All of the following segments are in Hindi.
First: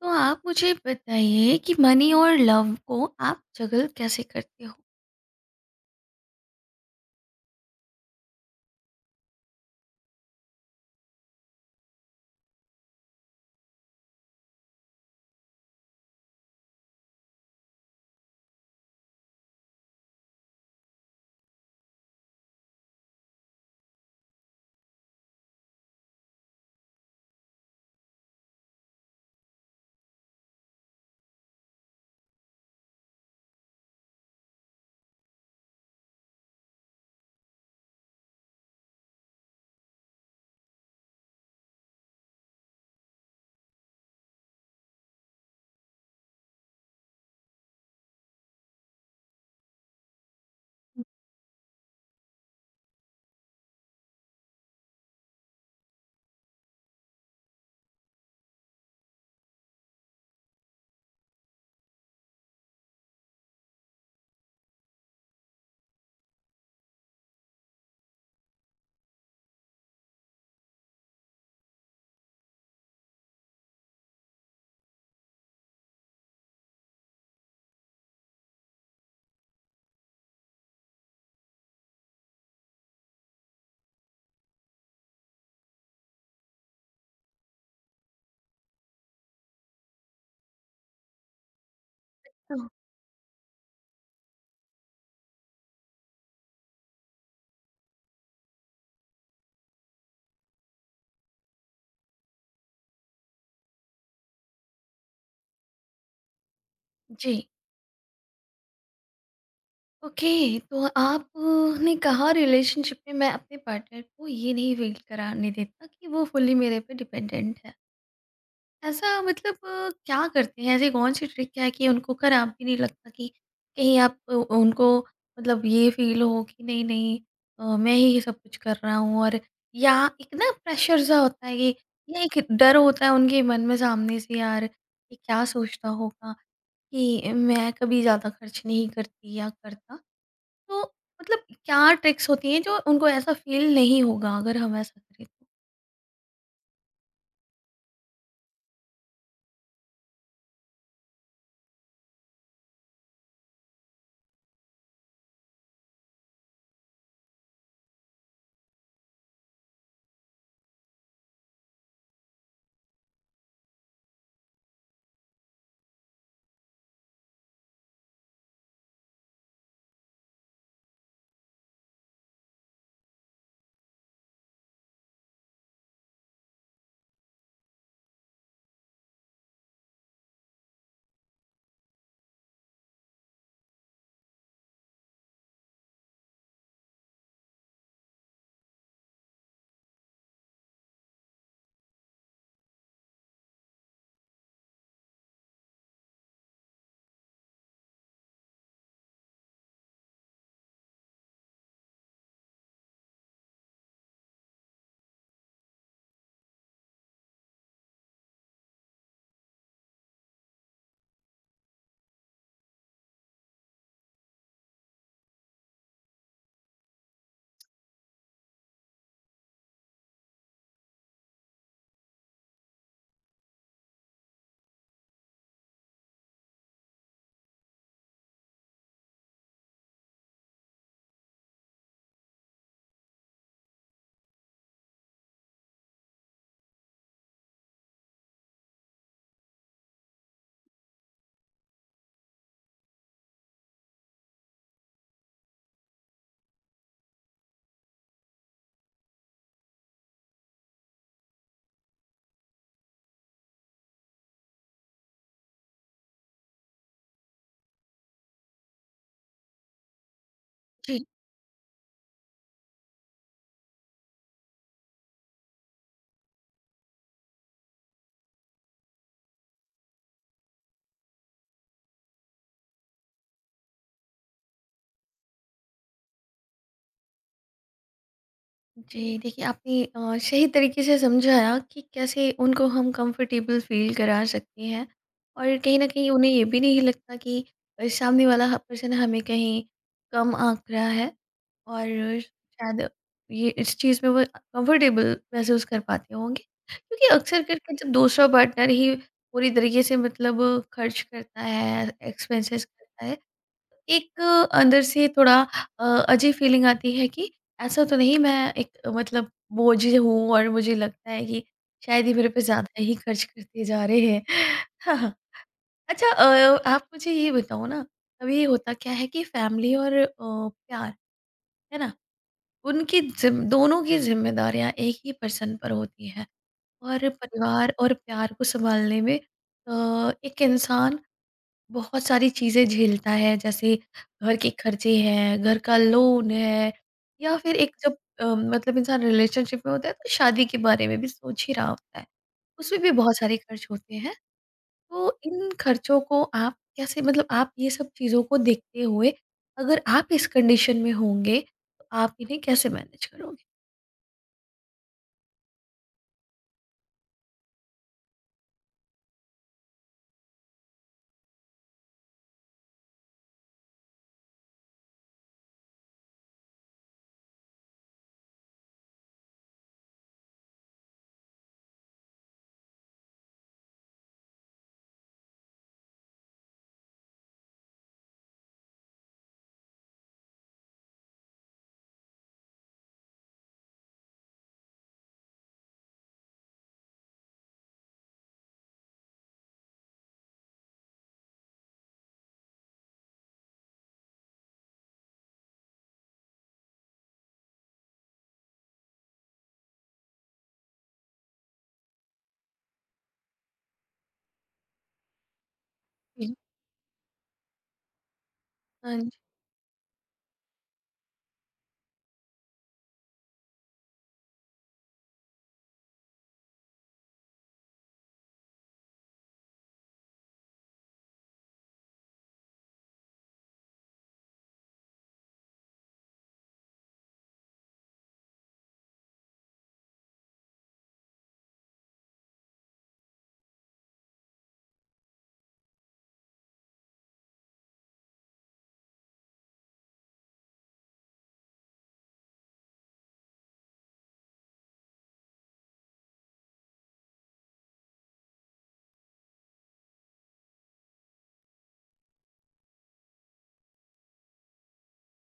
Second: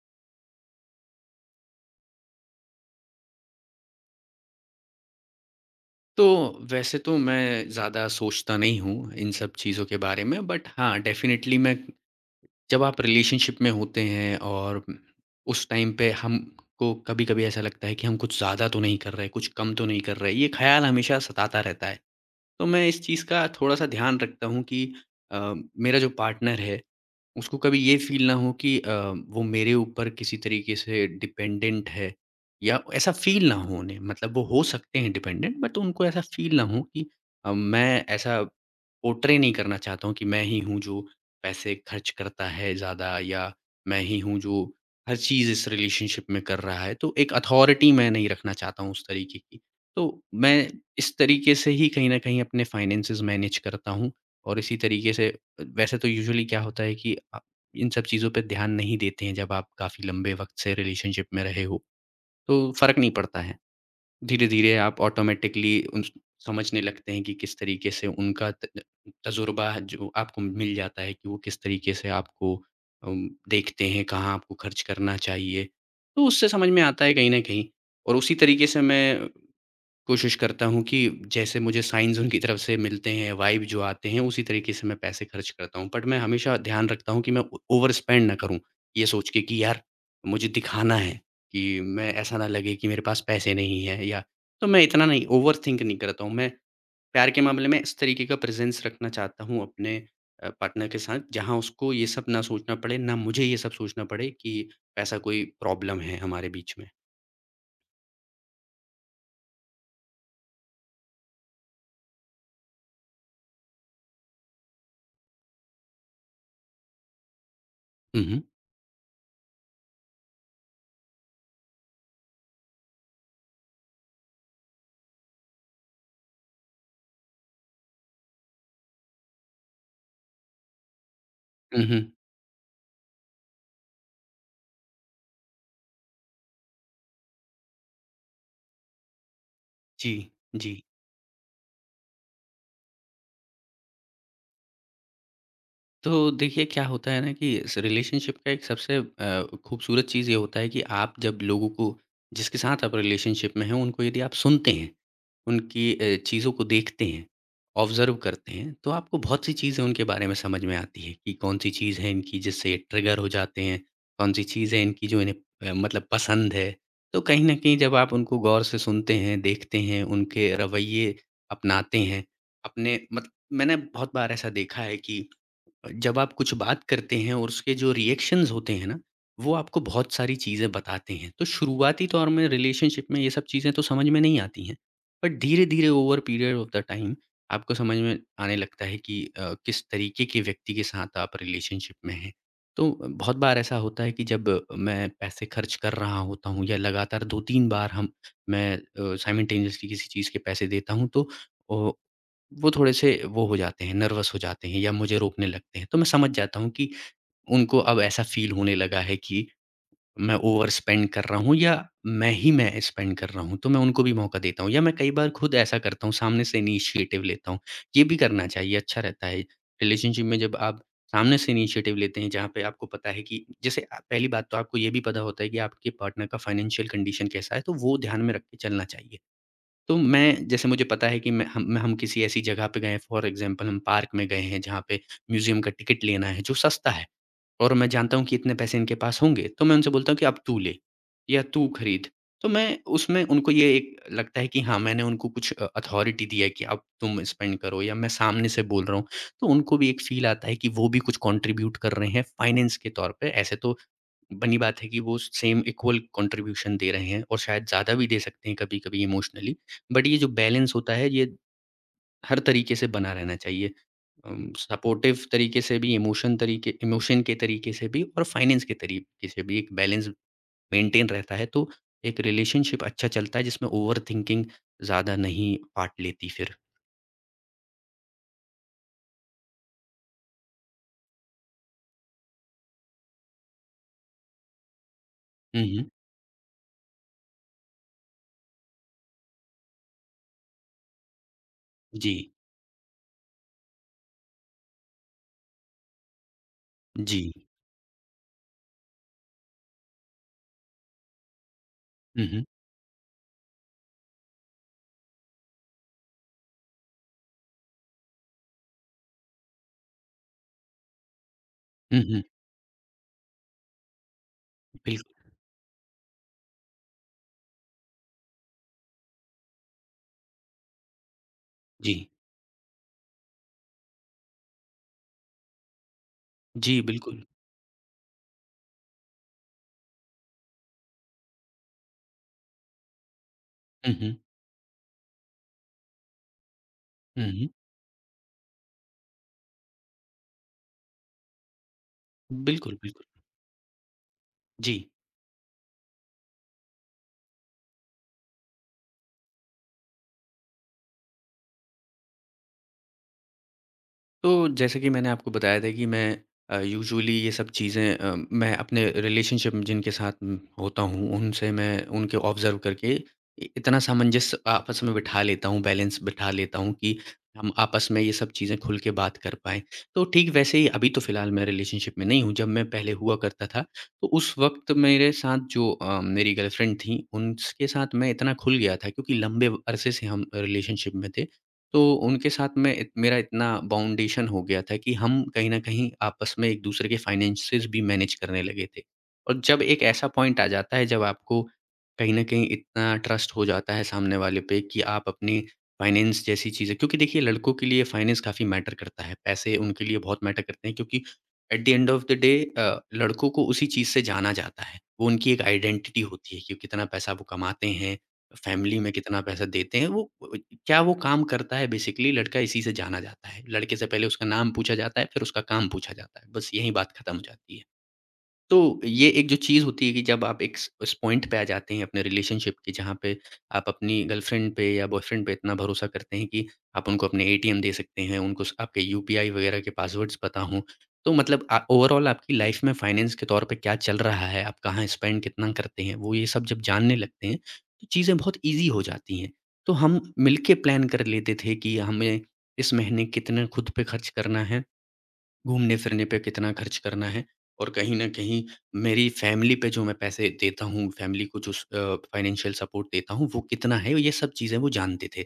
तो आप मुझे बताइए कि मनी और लव को आप जगल कैसे करते हो? तो वैसे तो मैं ज़्यादा सोचता नहीं हूँ इन सब चीज़ों के बारे में बट हाँ डेफ़िनेटली मैं जब आप रिलेशनशिप में होते हैं और उस टाइम पे हमको कभी-कभी ऐसा लगता है कि हम कुछ ज़्यादा तो नहीं कर रहे, कुछ कम तो नहीं कर रहे, ये ख़्याल हमेशा सताता रहता है। तो मैं इस चीज़ का थोड़ा-सा ध्यान रखता हूँ कि मेरा जो पार्टनर है उसको कभी ये फ़ील ना हो कि वो मेरे ऊपर किसी तरीके से डिपेंडेंट है या ऐसा फ़ील ना हो उन्हें, मतलब वो हो सकते हैं डिपेंडेंट बट उनको ऐसा फ़ील ना हो कि मैं ऐसा पोर्ट्रे नहीं करना चाहता हूँ कि मैं ही हूँ जो पैसे खर्च करता है ज़्यादा, या मैं ही हूँ जो हर चीज़ इस रिलेशनशिप में कर रहा है। तो एक अथॉरिटी मैं नहीं रखना चाहता हूँ उस तरीके की। तो मैं इस तरीके से ही कहीं न कहीं अपने फाइनेंसेस मैनेज करता हूँ और इसी तरीके से वैसे तो यूजुअली क्या होता है कि इन सब चीज़ों पे ध्यान नहीं देते हैं जब आप काफ़ी लंबे वक़्त से रिलेशनशिप में रहे हो, तो फ़र्क नहीं पड़ता है। धीरे-धीरे आप ऑटोमैटिकली उन समझने लगते हैं कि किस तरीके से उनका त तजुर्बा है, जो आपको मिल जाता है कि वो किस तरीके से आपको देखते हैं, कहाँ आपको खर्च करना चाहिए। तो उससे समझ में आता है कहीं न कहीं, और उसी तरीके से मैं कोशिश करता हूँ कि जैसे मुझे साइन्स उनकी तरफ से मिलते हैं, वाइब जो आते हैं, उसी तरीके से मैं पैसे खर्च करता हूँ। बट मैं हमेशा ध्यान रखता हूँ कि मैं ओ ओवर स्पेंड ना करूँ, ये सोच के कि यार मुझे दिखाना है कि मैं, ऐसा ना हाँ। लगे कि मेरे पास पैसे नहीं हैं, या तो मैं इतना नहीं ओवरथिंक नहीं करता हूँ। मैं प्यार के मामले में इस तरीके का प्रेज़ेंस रखना चाहता हूँ अपने पार्टनर के साथ, जहाँ उसको ये सब ना सोचना पड़े, ना मुझे ये सब सोचना पड़े कि पैसा कोई प्रॉब्लम है हमारे बीच में। जी, ओके। तो आपने कहा रिलेशनशिप में मैं अपने पार्टनर को ये नहीं फ़ील कराने देता कि वो फुल्ली मेरे पे डिपेंडेंट है। हुँ, हुँ। ऐसा मतलब क्या करते हैं? ऐसी कौन-सी ट्रिक है कि उनको खराब भी नहीं लगता कि कहीं आप उनको मतलब ये फ़ील हो कि नहीं, नहीं, मैं ही सब कुछ कर रहा हूँ और या एक ना प्रेशर सा होता है कि हुँ, हुँ। या एक डर होता है उनके मन में सामने से यार ये क्या सोचता होगा कि मैं कभी ज़्यादा खर्च नहीं करती या करता। जी, तो जी। मतलब क्या ट्रिक्स होती हैं जो उनको ऐसा फ़ील नहीं होगा अगर हम ऐसा करें तो देखिए, क्या होता है ना कि इस रिलेशनशिप का एक सबसे खूबसूरत चीज़ ये होता है कि आप जब लोगों को, जिसके साथ आप रिलेशनशिप में हैं, उनको यदि आप सुनते हैं, उनकी चीज़ों को देखते हैं, ऑब्ज़र्व करते हैं, तो आपको बहुत सी चीज़ें उनके बारे में समझ में आती है कि कौन-सी चीज़ है इनकी जिससे ये ट्रिगर हो जाते हैं, कौन-सी चीज़ है इनकी जो इन्हें मतलब पसंद है। तो कहीं न कहीं जब आप उनको गौर से सुनते हैं, देखते हैं, उनके रवैये अपनाते हैं, अपने मत मैंने बहुत बार ऐसा देखा है कि जब आप कुछ बात करते हैं और उसके जो रिएक्शंस होते हैं ना, वो आपको बहुत सारी चीज़ें बताते हैं। तो शुरुआती तौर में रिलेशनशिप में ये सब चीज़ें तो समझ में नहीं आती हैं। बट धीरे-धीरे over period of the time आपको समझ में आने लगता है कि किस तरीके के व्यक्ति के साथ आप रिलेशनशिप में हैं। तो बहुत बार ऐसा होता है कि जब मैं पैसे खर्च कर रहा होता हूँ या लगातार 2-3 बार हम मैं साइमल्टेनियसली किसी चीज़ के पैसे देता हूँ, तो ओ वो थोड़े-से वो हो जाते हैं, नर्वस हो जाते हैं या मुझे रोकने लगते हैं। तो मैं समझ जाता हूँ कि उनको अब ऐसा फ़ील होने लगा है कि मैं ओवर स्पेंड कर रहा हूँ या मैं ही मैं स्पेंड कर रहा हूँ। तो मैं उनको भी मौका देता हूँ या मैं कई बार खुद ऐसा करता हूँ, सामने से इनिशिएटिव लेता हूँ। ये भी करना चाहिए, अच्छा रहता है। रिलेशनशिप में जब आप सामने से इनिशिएटिव लेते हैं, जहाँ पे आपको पता है कि, जैसे पहली बात तो आपको ये भी पता होता है कि आपके पार्टनर का फाइनेंशियल कंडीशन कैसा है, तो वो ध्यान में रख के चलना चाहिए। तो मैं, जैसे मुझे पता है कि मैं हम किसी ऐसी जगह पे गए हैं, फॉर एग्ज़ाम्पल हम पार्क में गए हैं जहाँ पे म्यूज़ियम का टिकट लेना है जो सस्ता है, और मैं जानता हूँ कि इतने पैसे इनके पास होंगे, तो मैं उनसे बोलता हूँ कि अब तू ले या तू खरीद। तो मैं उसमें उनको ये एक लगता है कि हाँ, मैंने उनको कुछ अथॉरिटी दी है कि अब तुम स्पेंड करो, या मैं सामने से बोल रहा हूँ। तो उनको भी एक फ़ील आता है कि वो भी कुछ कंट्रीब्यूट कर रहे हैं फाइनेंस के तौर पे। ऐसे तो बनी बात है कि वो सेम इक्वल कंट्रीब्यूशन दे रहे हैं, और शायद ज़्यादा भी दे सकते हैं कभी-कभी इमोशनली। बट ये जो बैलेंस होता तो? है ये हर तरीके से बना रहना चाहिए। सपोर्टिव तरीके से भी, इमोशन के तरीके से भी और फाइनेंस के तरीके से भी एक बैलेंस मेंटेन रहता है, तो एक रिलेशनशिप अच्छा चलता है जिसमें ओवरथिंकिंग ज़्यादा नहीं पार्ट लेती फिर। जी, देखिए आपने सही तरीके से समझाया कि कैसे उनको हम कंफर्टेबल फ़ील करा सकते हैं और हुँ, कहीं न हुँ। कहीं उन्हें ये भी नहीं लगता कि सामने वाला ह पर्सन हमें कहीं कम आँक रहा है, और जी, शायद ये इस चीज़ में वो कंफर्टेबल महसूस कर पाते होंगे। क्योंकि जी। अक्सर करके जब दूसरा पार्टनर ही पूरी तरीके से मतलब खर्च करता है, हुँ, हुँ। एक्सपेंसेस करता है, एक अंदर से थोड़ा अजीब फीलिंग आती है कि ऐसा तो नहीं मैं एक मतलब बोझ हूँ, और मुझे लगता है कि हुँ, शायद ये हुँ। मेरे पे ज़्यादा ही खर्च करते जा रहे हैं। हाँ, हाँ। बिल्कुल। अच्छा, आप मुझे ये बताओ ना, कभी होता क्या है कि फैमिली और प्यार, है ना? जी। उनकी जिम दोनों की ज़िम्मेदारियाँ एक ही पर्सन पर होती हैं जी, और बिल्कुल। परिवार और प्यार को सँभालने में एक इंसान बहुत सारी चीज़ें झेलता है, जैसे हुँ, हुँ। घर के खर्चे हैं, घर का लोन है, हुँ, या हुँ। फिर एक जब मतलब इंसान रिलेशनशिप में होता है तो शादी के बारे में भी सोच ही रहा होता है। बिल्कुल, उसमें भी बिल्कुल। बहुत सारे खर्च होते हैं। जी। तो इन खर्चों को आप कैसे मतलब आप ये सब चीज़ों को देखते हुए अगर आप इस कंडीशन में होंगे, तो आप इन्हें कैसे मैनेज करोगे? तो जैसे कि मैंने आपको बताया था कि मैं यूजुअली ये सब चीज़ें मैं अपने रिलेशनशिप में जिनके साथ होता हूँ, उनसे मैं उनके ऑब्ज़र्व करके इतना सामंजस्य आपस में बिठा लेता हूँ, बैलेंस बिठा लेता हूँ कि हम आपस में ये सब चीज़ें खुल के बात कर पाएँ। तो ठीक वैसे ही, अभी तो फ़िलहाल मैं रिलेशनशिप में नहीं हूँ, जब मैं पहले हुआ करता था तो उस वक्त मेरे साथ जो मेरी गर्लफ्रेंड थी उनके साथ मैं इतना खुल गया था, क्योंकि लंबे अरसे से हम रिलेशनशिप में थे, तो उनके साथ में इत मेरा इतना बाउंडेशन हो गया था कि हम कहीं न कहीं आपस में एक दूसरे के फाइनेंसेज़ भी मैनेज करने लगे थे। और जब एक ऐसा पॉइंट आ जाता है जब आपको कहीं न कहीं इतना ट्रस्ट हो जाता है सामने वाले पे कि आप अपनी फाइनेंस जैसी चीज़ें, क्योंकि देखिए, लड़कों के लिए फाइनेंस काफ़ी मैटर करता है। पैसे उनके लिए बहुत मैटर करते हैं, क्योंकि at the end of the day लड़कों को उसी चीज़ से जाना जाता है। वो उनकी एक आइडेंटिटी हुँ। होती है कि कितना पैसा वो कमाते हैं, फैमिली में हाँ जी। कितना पैसा देते हैं, अ, क्या वो काम करता है, बेसिकली लड़का इसी से जाना जाता है। लड़के से पहले उसका नाम पूछा जाता है, फिर उसका काम पूछा जाता है, बस यहीं बात खत्म हो जाती है। तो ये एक जो चीज़ होती है कि जब आप एक स उस पॉइंट पे आ जाते हैं अपने रिलेशनशिप के, जहाँ पे आप अपनी गर्लफ्रेंड पे या बॉयफ्रेंड पे इतना भरोसा करते हैं कि आप उनको अपने एटीएम दे सकते हैं, उनको स आपके यूपीआई वगैरह के पासवर्ड्स पता हों। तो मतलब, ओवरऑल आपकी लाइफ़ में फाइनेंस के तौर पे क्या चल रहा है, आप कहाँ स्पेंड कितना करते हैं, वो ये सब जब जानने लगते हैं, तो चीज़ें बहुत ईज़ी हो जाती हैं। तो हम मिलके प्लान कर लेते थे कि हमें इस महीने कितना खुद पे खर्च करना है, घूमने-फिरने पे कितना खर्च करना है, और कहीं न कहीं मेरी फ़ैमिली पे जो मैं पैसे देता हूँ, फ़ैमिली को जो फ़ाइनेंशियल सपोर्ट देता हूँ, वो कितना है, ये सब चीज़ें वो जानते थे।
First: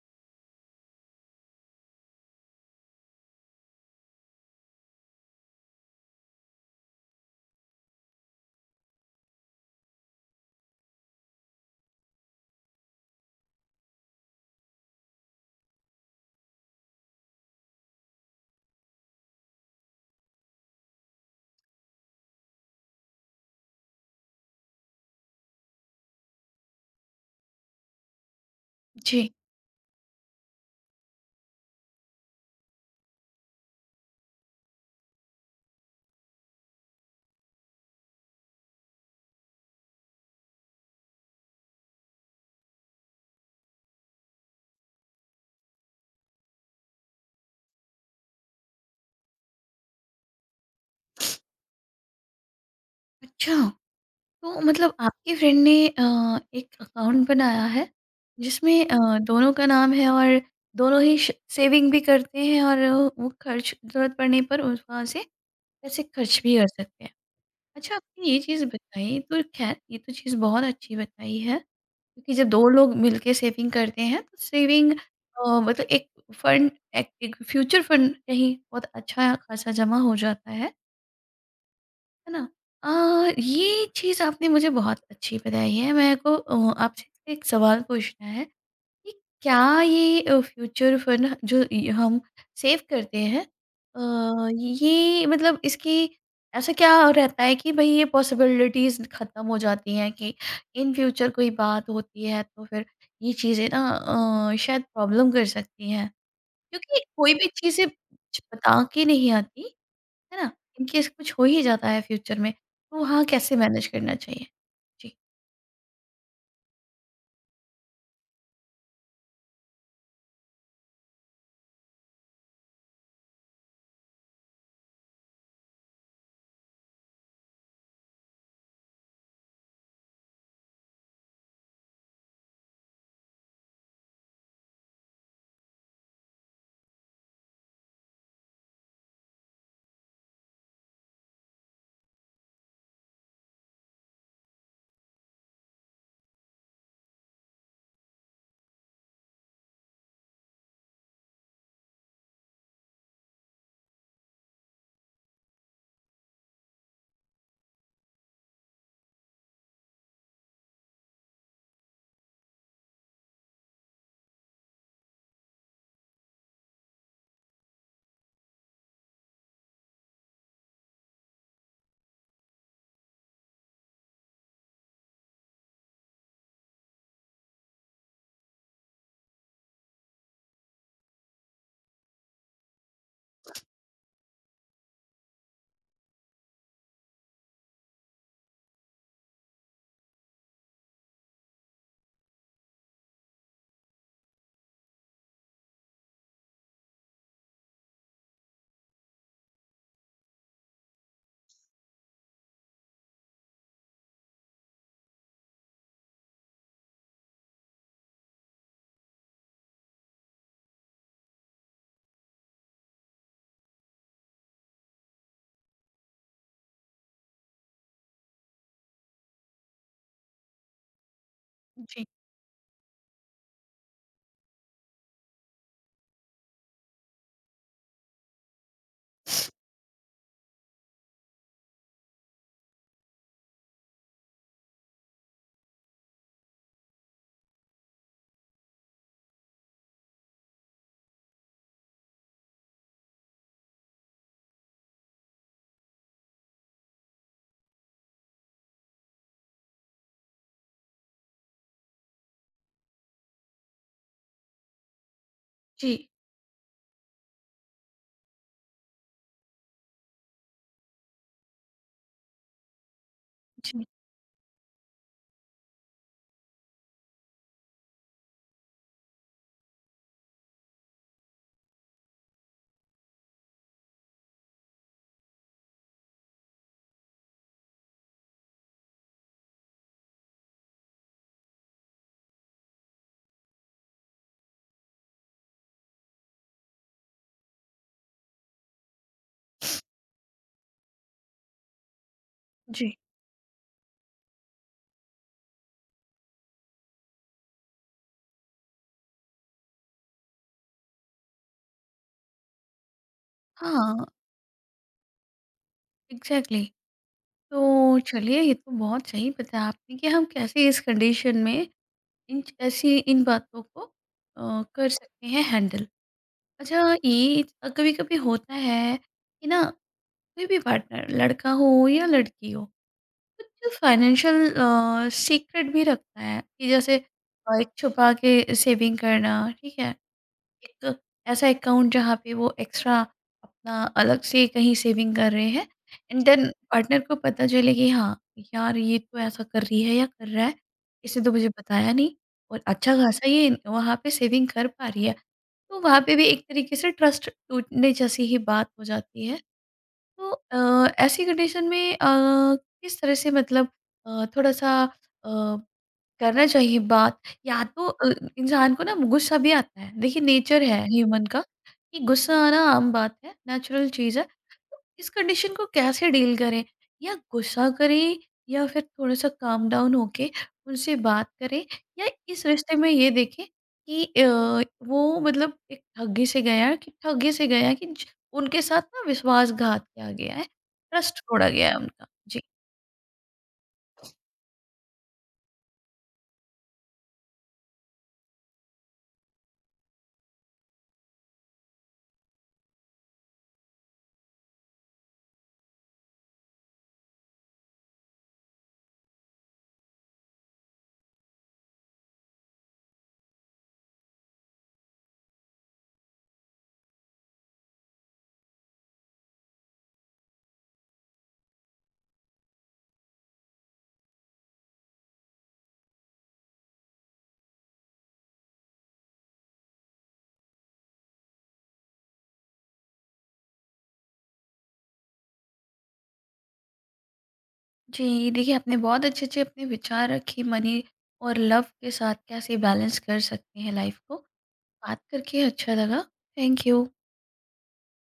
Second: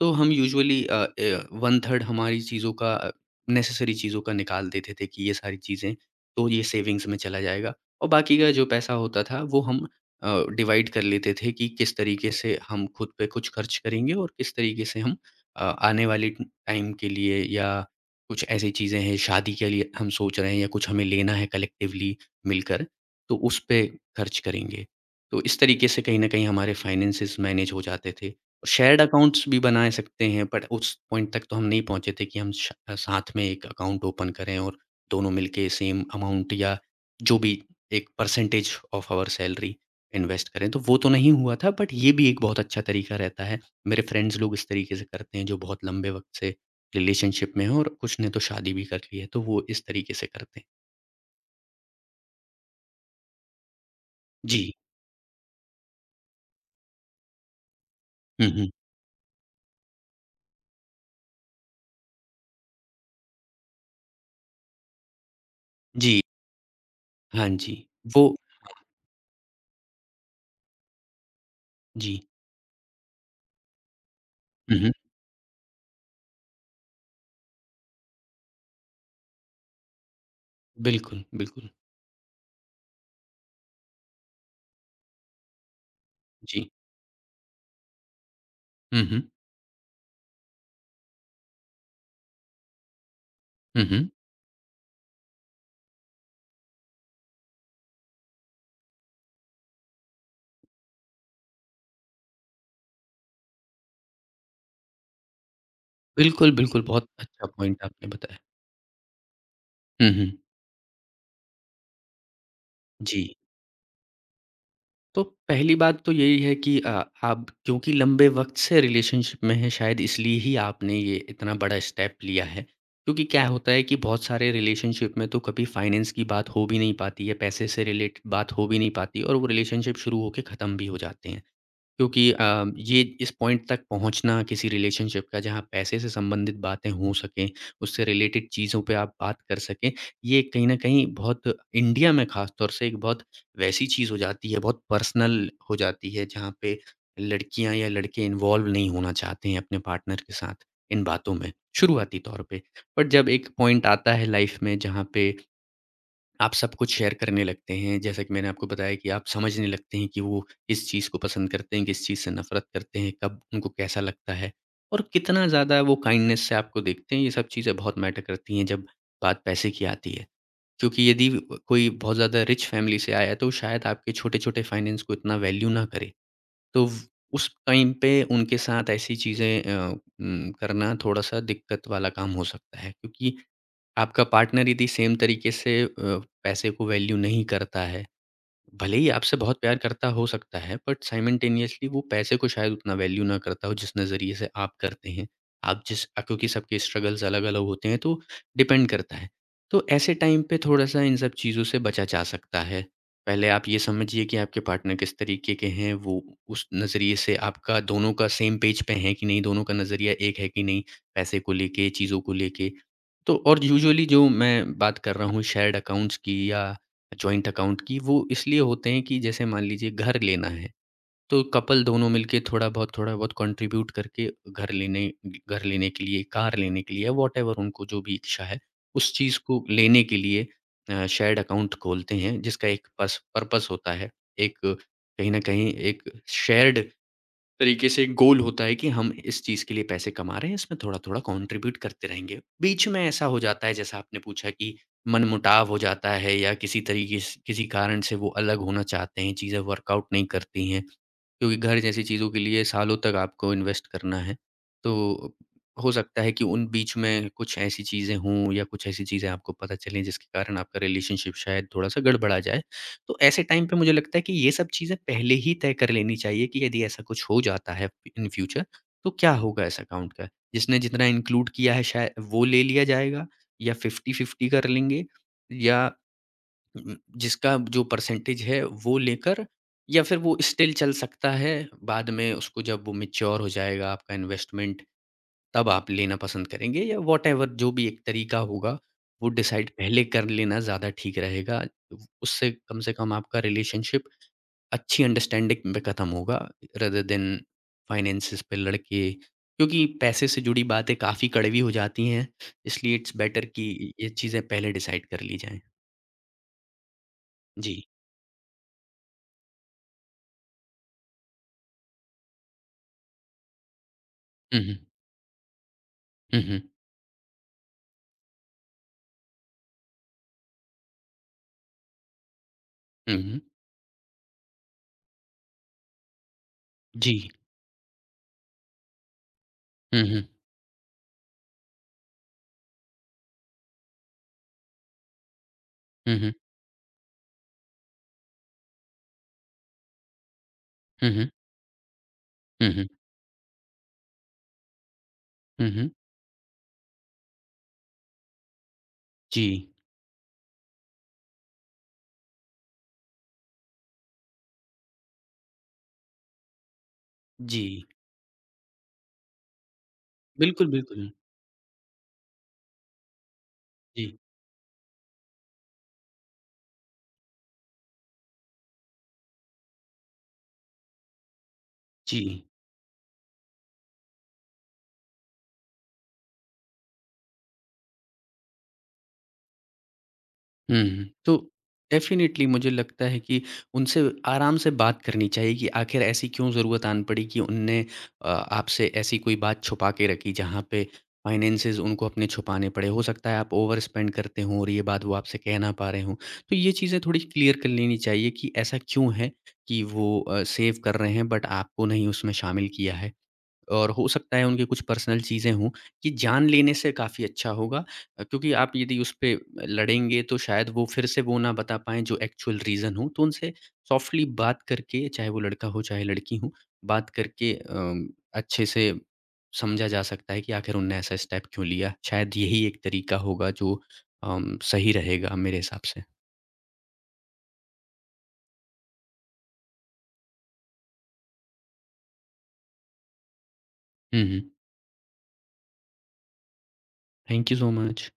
तो हम यूजुअली 1/3 हमारी चीज़ों का, नेसेसरी चीज़ों का निकाल देते थे कि ये सारी चीज़ें, तो ये सेविंग्स में चला जाएगा, और बाकी का जो पैसा होता था वो हम डिवाइड कर लेते थे कि किस तरीके से हम खुद पे कुछ खर्च करेंगे और किस तरीके से हम आने वाले टाइम के लिए, या कुछ ऐसी चीज़ें हैं शादी के लिए हम सोच रहे हैं या कुछ हमें लेना है कलेक्टिवली मिलकर, तो उस पे खर्च करेंगे। तो इस तरीके से कहीं न कहीं हमारे फाइनेंसेस मैनेज हो जाते थे। और शेयर्ड जी, अकाउंट्स भी बना सकते हैं, बट उस पॉइंट तक तो हम नहीं पहुँचे थे कि हम श साथ में एक अकाउंट ओपन करें और दोनों मिलके सेम अमाउंट या जो भी एक percentage of our salary invest करें, तो वो तो नहीं हुआ था, बट ये भी एक बहुत अच्छा तरीका रहता है। मेरे फ्रेंड्स लोग इस तरीके से करते हैं जो बहुत लंबे वक़्त से रिलेशनशिप में हैं और कुछ ने तो शादी भी कर ली है, तो वो इस तरीके से करते हैं। अच्छा। तो जी। मतलब आपके फ्रेंड ने एक अकाउंट बनाया है हुँ, हुँ। जिसमें दोनों का नाम है और दोनों ही सेविंग भी करते हैं, और वो खर्च जरूरत पड़ने पर वहाँ से पैसे जी। खर्च भी कर सकते हैं। हाँ जी, अच्छा, आपने वो ये चीज़ बताई तो खैर ये तो चीज़ बहुत अच्छी बताई है, जी। क्योंकि जब दो लोग मिलके सेविंग करते हैं तो हुँ, सेविंग हुँ। मतलब एक फंड, एक फ्यूचर फंड कहीं बहुत अच्छा खासा जमा हो जाता है बिल्कुल, बिल्कुल। है ना? ये चीज़ आपने मुझे बहुत अच्छी बताई है। मेरे को जी। आपसे एक सवाल पूछना है हुँ, कि हुँ। क्या ये फ्यूचर फंड जो इ हम सेव करते हैं, हुँ, हुँ। ये मतलब इसकी ऐसा क्या रहता है कि भई ये पॉसिबिलिटीज़ ख़त्म हो जाती हैं कि इन फ्यूचर कोई बात होती है तो फिर ये चीज़ें ना शायद प्रॉब्लम कर सकती हैं? बिल्कुल, बिल्कुल, क्योंकि बहुत कोई भी अच्छा पॉइंट चीज़ें आपने बताया। बता के नहीं आती, हुँ, हुँ। है ना? इन केस कुछ हो ही जाता है फ्यूचर में, तो जी। वहाँ कैसे मैनेज करना चाहिए? जी। तो पहली बात तो यही है कि आप क्योंकि लंबे वक़्त से रिलेशनशिप में हैं, शायद इसलिए ही आपने ये इतना बड़ा स्टेप लिया है। क्योंकि क्या होता है कि बहुत सारे रिलेशनशिप में तो कभी फाइनेंस की बात हो भी नहीं पाती है, पैसे से रिलेट बात हो भी नहीं पाती, और वो रिलेशनशिप शुरू होके ख़त्म भी हो जाते हैं। क्योंकि ये इस पॉइंट तक पहुँचना किसी रिलेशनशिप का जहाँ पैसे से संबंधित बातें हो सकें, उससे रिलेटेड चीज़ों पे आप बात कर सकें, ये कहीं न कहीं बहुत इंडिया में ख़ास तौर से एक बहुत वैसी चीज़ हो जाती है, बहुत पर्सनल हो जाती है जहाँ पे लड़कियाँ या लड़के इन्वॉल्व नहीं होना चाहते हैं अपने पार्टनर के साथ इन बातों में, शुरुआती तौर पे। बट जब एक पॉइंट आता है लाइफ़ में जहाँ पे आप सब कुछ शेयर करने लगते हैं। जैसा कि मैंने आपको बताया कि आप समझने लगते हैं कि वो किस चीज़ को पसंद करते हैं, किस चीज़ से नफ़रत करते हैं, कब उनको कैसा लगता है और कितना ज़्यादा वो काइंडनेस से आपको देखते हैं। ये सब चीज़ें बहुत मैटर करती हैं जब बात पैसे की आती है। क्योंकि यदि कोई बहुत ज़्यादा रिच फ़ैमिली से आया है तो शायद आपके छोटे-छोटे फ़ाइनेंस को इतना वैल्यू ना करे। तो व उस टाइम पे उनके साथ ऐसी चीज़ें करना थोड़ा-सा दिक्कत वाला काम हो सकता है, क्योंकि आपका पार्टनर यदि सेम तरीके से पैसे को वैल्यू नहीं करता है, भले ही आपसे बहुत प्यार करता हो सकता है, बट साइमल्टेनियसली वो पैसे को शायद उतना वैल्यू ना करता हो जिस नज़रिए से आप करते हैं। आप जिस क्योंकि सबके स्ट्रगल्स अलग-अलग होते हैं, तो डिपेंड करता है। तो ऐसे टाइम पे थोड़ा-सा इन सब चीज़ों से बचा जा सकता है। पहले आप ये समझिए कि आपके पार्टनर किस तरीके के हैं, वो उस नज़रिए से आपका दोनों का सेम पेज पे है कि नहीं, दोनों का नज़रिया एक है कि नहीं, पैसे को लेके, चीज़ों को लेके। तो और यूजुअली जो मैं बात कर रहा हूँ शेयर्ड अकाउंट्स की या जॉइंट अकाउंट की, वो इसलिए होते हैं कि जैसे मान लीजिए घर लेना है, तो कपल जी। दोनों मिलके थोड़ा बहुत कॉन्ट्रिब्यूट करके घर लेने के लिए, कार लेने के लिए, व्हाटएवर उनको जो भी इच्छा है, उस चीज़ को लेने के लिए शेयर्ड अकाउंट खोलते हैं, जिसका एक पस पर्पस होता है। एक कहीं न कहीं एक शेयर्ड तरीके से एक गोल होता है कि हम इस चीज़ के लिए पैसे कमा रहे हैं, इसमें थोड़ा-थोड़ा कॉन्ट्रिब्यूट करते रहेंगे। बीच में ऐसा हो जाता है, जैसा आपने पूछा, कि मनमुटाव हो जाता है या किसी तरीके से किसी कारण से वो अलग होना चाहते हैं, चीज़ें वर्कआउट नहीं करती हैं। क्योंकि घर जैसी चीज़ों के लिए सालों तक आपको इन्वेस्ट करना है। तो जी। हो सकता है कि उन बीच में कुछ ऐसी चीज़ें हों या कुछ ऐसी चीज़ें आपको पता चलें जिसके कारण आपका रिलेशनशिप शायद थोड़ा-सा गड़बड़ा जाए। तो ऐसे टाइम पे जी, मुझे लगता है कि ये सब चीज़ें पहले ही तय कर लेनी चाहिए कि यदि ऐसा कुछ हो जाता है इन फ्यूचर, तो क्या होगा इस अकाउंट का? जिसने जितना इंक्लूड किया है, शाय वो ले लिया जाएगा, या 50-50 कर लेंगे, या उम, जिसका जो परसेंटेज है वो लेकर, या फिर वो स्टिल चल सकता है, बाद में उसको जब वो मैच्योर हो जाएगा आपका इन्वेस्टमेंट, तब आप लेना पसंद करेंगे, या व्हॉटएवर जो भी एक तरीका होगा, वो डिसाइड पहले कर लेना ज़्यादा ठीक रहेगा। उससे कम जी। से कम आपका रिलेशनशिप अच्छी अंडरस्टैंडिंग पे ख़त्म होगा, रेदर देन फाइनेंसेस पे लड़ के, क्योंकि पैसे से जुड़ी बातें काफ़ी कड़वी हो जाती हैं, इसलिए इट्स बेटर कि हाँ, ये चीज़ें पहले डिसाइड कर ली जाएँ। एग्ज़ैक्टली। जी। तो चलिए, ये तो बहुत सही बताया आपने कि हम कैसे इस कंडीशन में इन च ऐसी इन बातों को हुँ, हुँ। कर सकते हैं हैंडल। हुँ, हुँ। अच्छा, ये कभी-कभी होता है कि ना कोई भी पार्टनर लड़का हो या लड़की हो, हुँ, हुँ। कुछ फाइनेंशियल सीक्रेट भी रखता है कि जैसे जी। एक छुपा के सेविंग करना, ठीक है? हुँ, हुँ। एक ऐसा अकाउंट जहाँ पे वो एक्स्ट्रा अपना अलग से कहीं सेविंग कर रहे हैं, हुँ, एंड हुँ। देन पार्टनर को पता चले कि हाँ यार ये तो ऐसा कर रही है या कर रहा है, हुँ, इसने हुँ। तो मुझे बताया नहीं, और हुँ, हुँ। अच्छा खासा ये वहाँ पे सेविंग कर पा रही है। हुँ, तो हुँ। वहाँ पे भी एक तरीके से ट्रस्ट टूटने जैसी ही बात हो जाती है। जी, तो ऐसी कंडीशन में किस तरह से मतलब थोड़ा-सा करना चाहिए बात, या जी। तो इंसान को ना गुस्सा भी आता है। देखिए नेचर बिल्कुल, है बिल्कुल। ह्यूमन का कि गुस्सा आना आम बात है, नेचुरल चीज़ जी, है। तो इस कंडीशन को कैसे डील करें? या गुस्सा करें या फिर थोड़ा-सा काम डाउन होके उनसे बात करें, या जी। इस रिश्ते में ये देखें कि वो मतलब एक ठगी से गया है कि ठगी से गया है कि उनके साथ ना विश्वासघात किया गया है, हुँ, हुँ। ट्रस्ट तो तोड़ा गया है उनका। जी। डेफ़िनिटली मुझे लगता है कि उनसे आराम से बात करनी चाहिए कि आखिर ऐसी क्यों ज़रूरत आन पड़ी कि उनने आपसे ऐसी कोई बात छुपा के रखी जहाँ पे फ़ाइनेंसेस उनको अपने छुपाने पड़े। हो सकता है आप ओवर स्पेंड करते हों और ये बात वो आपसे कह ना पा रहे हों। तो ये चीज़ें थोड़ी क्लियर कर लेनी चाहिए कि ऐसा क्यों है कि वो सेव कर रहे हैं बट आपको नहीं उसमें शामिल किया है। और हो सकता है उनकी कुछ पर्सनल चीज़ें हों, ये जान लेने से काफ़ी अच्छा होगा, क्योंकि आप यदि उस पे लड़ेंगे तो शायद वो फिर से वो ना बता पाएँ जो एक्चुअल रीज़न हो। तो उनसे सॉफ्टली बात करके, चाहे वो लड़का हो चाहे लड़की हो, बात करके अच्छे से समझा जा सकता है कि आखिर उनने ऐसा स्टेप क्यों लिया। शायद यही एक तरीका होगा जो सही रहेगा मेरे हिसाब से। जी, देखिए आपने बहुत अच्छे-अच्छे अपने विचार रखे मनी और लव के साथ कैसे बैलेंस कर सकते हैं लाइफ़ को। हुँ, हुँ। बात करके अच्छा लगा। Thank you. Thank you so much.